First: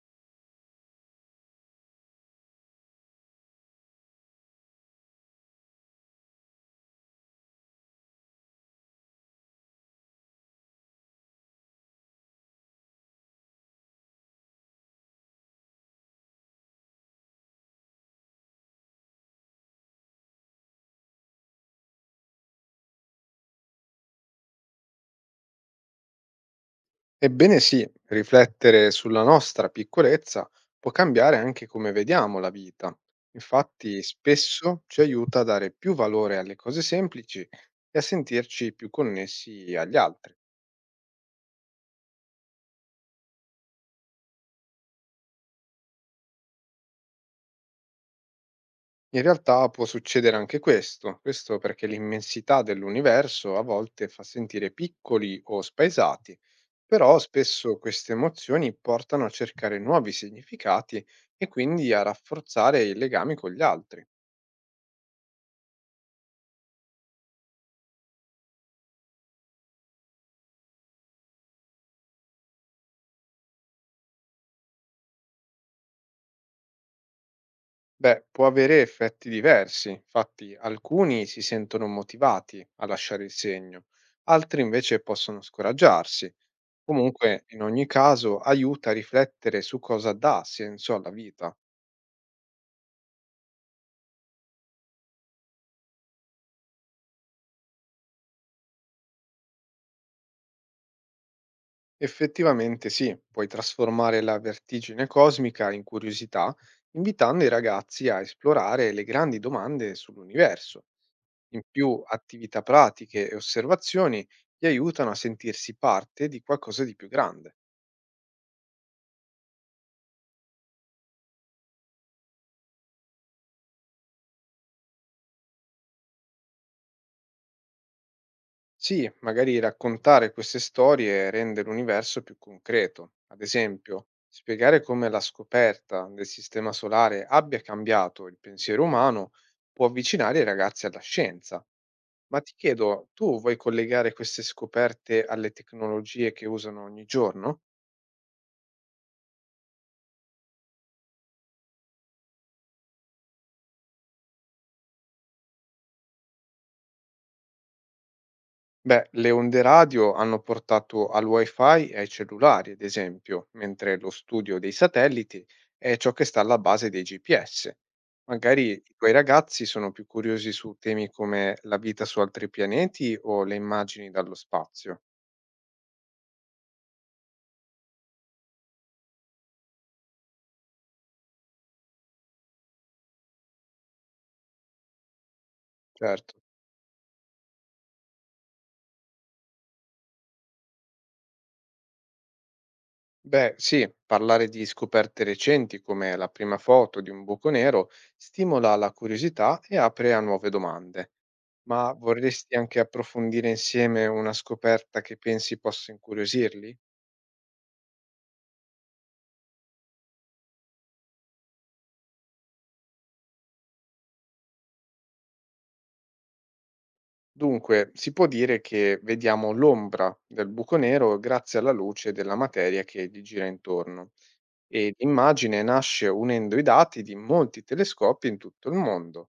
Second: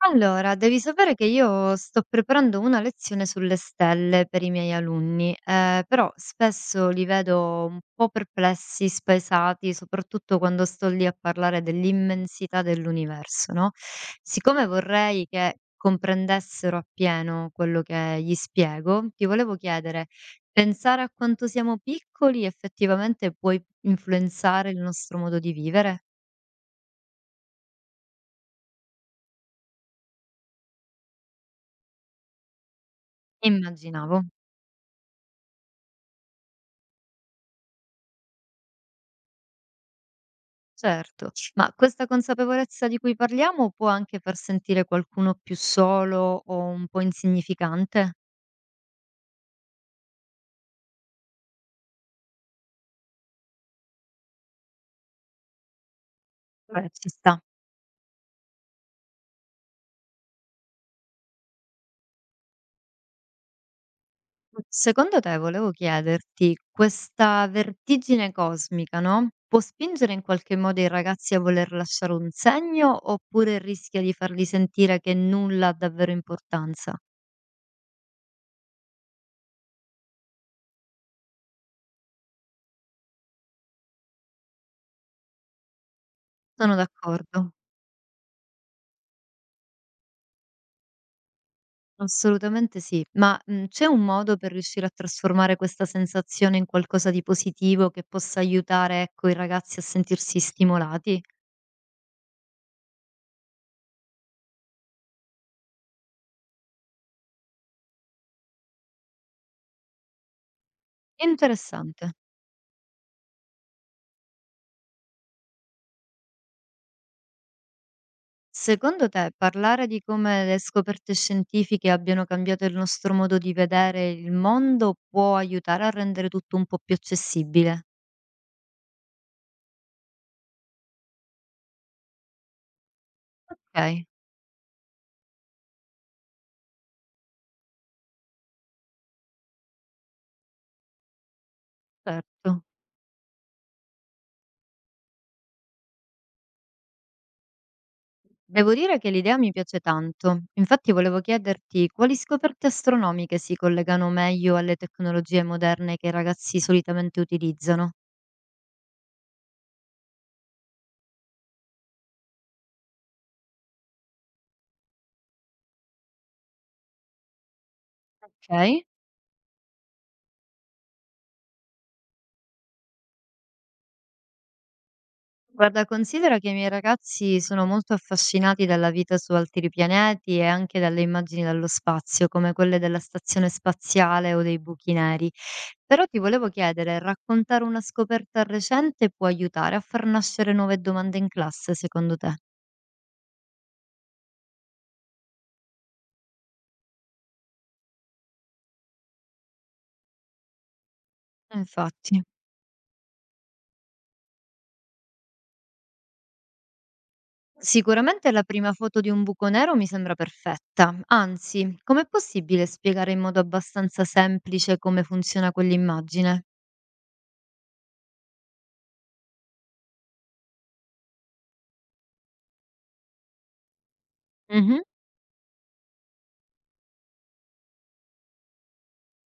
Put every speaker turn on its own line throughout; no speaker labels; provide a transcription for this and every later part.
Allora, devi sapere che io sto preparando una lezione sulle stelle per i miei alunni, però spesso li vedo un po' perplessi, spesati, soprattutto quando sto lì a parlare dell'immensità dell'universo, no? Siccome vorrei che comprendessero appieno quello che gli spiego, ti volevo chiedere, pensare a quanto siamo piccoli effettivamente può influenzare il nostro modo di vivere?
Ebbene sì, riflettere sulla nostra piccolezza può cambiare anche come vediamo la vita. Infatti
Immaginavo.
spesso ci aiuta a dare più valore alle cose semplici e a sentirci più connessi agli altri.
Certo, ma questa consapevolezza di cui parliamo può anche far sentire qualcuno più solo o un po' insignificante?
In realtà può succedere anche questo perché l'immensità dell'universo a volte fa sentire piccoli o spaesati,
Beh, ci
però
sta.
spesso queste emozioni portano a cercare nuovi significati e quindi a rafforzare i legami con gli altri.
Secondo te, volevo chiederti, questa vertigine cosmica, no? Può spingere in qualche modo i ragazzi a voler lasciare un segno oppure rischia di farli sentire che nulla ha davvero importanza?
Beh, può avere effetti diversi, infatti alcuni si sentono motivati a lasciare il segno, altri invece possono scoraggiarsi.
Sono
Comunque,
d'accordo.
in ogni caso, aiuta a riflettere su cosa dà senso alla vita.
Assolutamente sì, ma, c'è un modo per riuscire a trasformare questa sensazione in qualcosa di positivo che possa aiutare, ecco, i ragazzi a sentirsi stimolati?
Effettivamente sì, puoi trasformare la vertigine cosmica in curiosità, invitando i ragazzi a esplorare le grandi domande sull'universo. In più,
Interessante.
attività pratiche e osservazioni ti aiutano a sentirsi parte di qualcosa di più grande.
Secondo te parlare di come le scoperte scientifiche abbiano cambiato il nostro modo di vedere il mondo può aiutare a rendere tutto un po' più accessibile?
Sì, magari raccontare queste storie rende l'universo più concreto. Ad esempio,
Okay,
spiegare come la scoperta del sistema solare abbia cambiato il pensiero umano può avvicinare i ragazzi alla scienza. Ma ti
certo.
chiedo, tu vuoi collegare queste scoperte alle tecnologie che usano ogni giorno?
Devo dire che l'idea mi piace tanto. Infatti volevo chiederti quali scoperte astronomiche si collegano meglio alle tecnologie moderne che i ragazzi solitamente utilizzano.
Beh, le onde radio hanno portato al wifi e ai cellulari, ad esempio, mentre lo studio dei satelliti è ciò che sta alla base dei GPS. Magari i
Ok.
tuoi ragazzi sono più curiosi su temi come la vita su altri pianeti o le immagini dallo spazio.
Guarda, considera che i miei ragazzi sono molto affascinati dalla vita su altri pianeti e anche dalle immagini dallo spazio, come quelle della stazione spaziale o dei buchi neri. Però ti
Certo.
volevo chiedere, raccontare una scoperta recente può aiutare a far nascere nuove domande in classe, secondo te?
Beh, sì, parlare di scoperte recenti come la prima foto di un buco nero stimola la curiosità e apre a nuove domande. Ma
Infatti.
vorresti anche approfondire insieme una scoperta che pensi possa incuriosirli?
Sicuramente la prima foto di un buco nero mi sembra perfetta. Anzi, com'è possibile spiegare in modo abbastanza semplice come funziona quell'immagine?
Dunque, si può dire che vediamo l'ombra del buco nero grazie alla luce della materia che gli gira intorno.
Mhm.
E l'immagine nasce unendo i dati di molti telescopi in tutto il mondo.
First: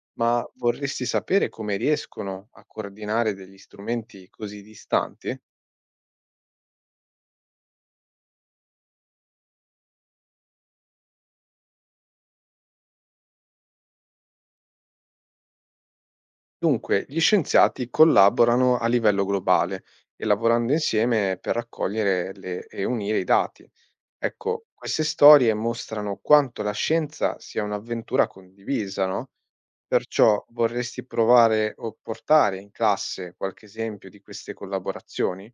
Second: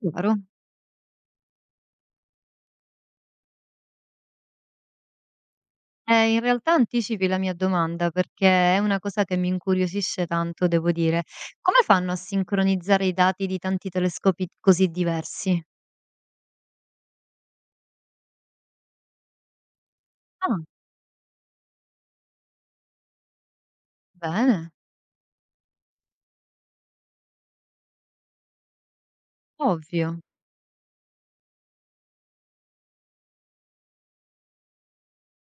Chiaro.
Ma vorresti sapere come riescono a coordinare degli strumenti così distanti?
In realtà anticipi la mia domanda perché è una cosa che mi incuriosisce tanto, devo dire. Come fanno a sincronizzare i dati di tanti telescopi così diversi?
Dunque, gli scienziati collaborano a livello globale e
Ah,
lavorando insieme per raccogliere le- e unire i dati. Ecco,
bene,
queste storie mostrano quanto la scienza sia un'avventura condivisa, no?
ovvio.
Perciò vorresti provare o portare in classe qualche esempio di queste collaborazioni?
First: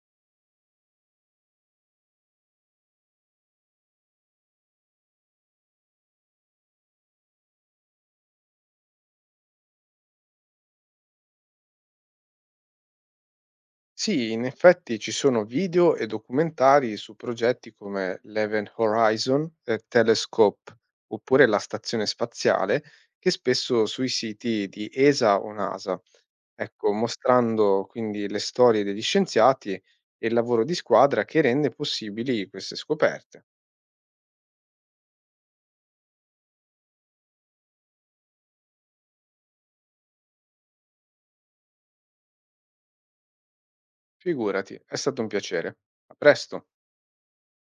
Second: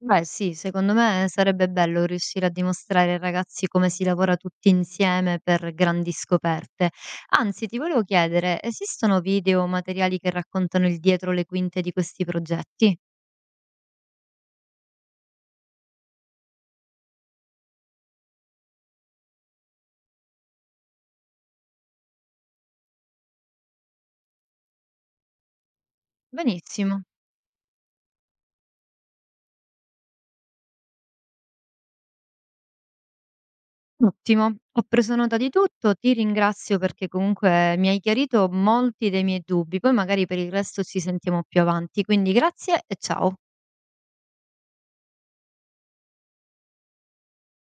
Beh sì, secondo me sarebbe bello riuscire a dimostrare ai ragazzi come si lavora tutti insieme per grandi scoperte. Anzi, ti volevo chiedere, esistono video o materiali che raccontano il dietro le quinte di questi progetti?
Sì, in effetti ci sono video e documentari su progetti come l'Event Horizon Telescope oppure la stazione spaziale, che spesso sui siti di ESA o NASA, ecco,
Benissimo,
mostrando quindi le storie degli scienziati e il lavoro di squadra che rende possibili queste scoperte.
ottimo. Ho preso nota di tutto, ti ringrazio perché comunque mi hai chiarito molti dei miei dubbi, poi magari per il resto ci sentiamo più avanti, quindi grazie e ciao.
Figurati, è stato un piacere. A presto.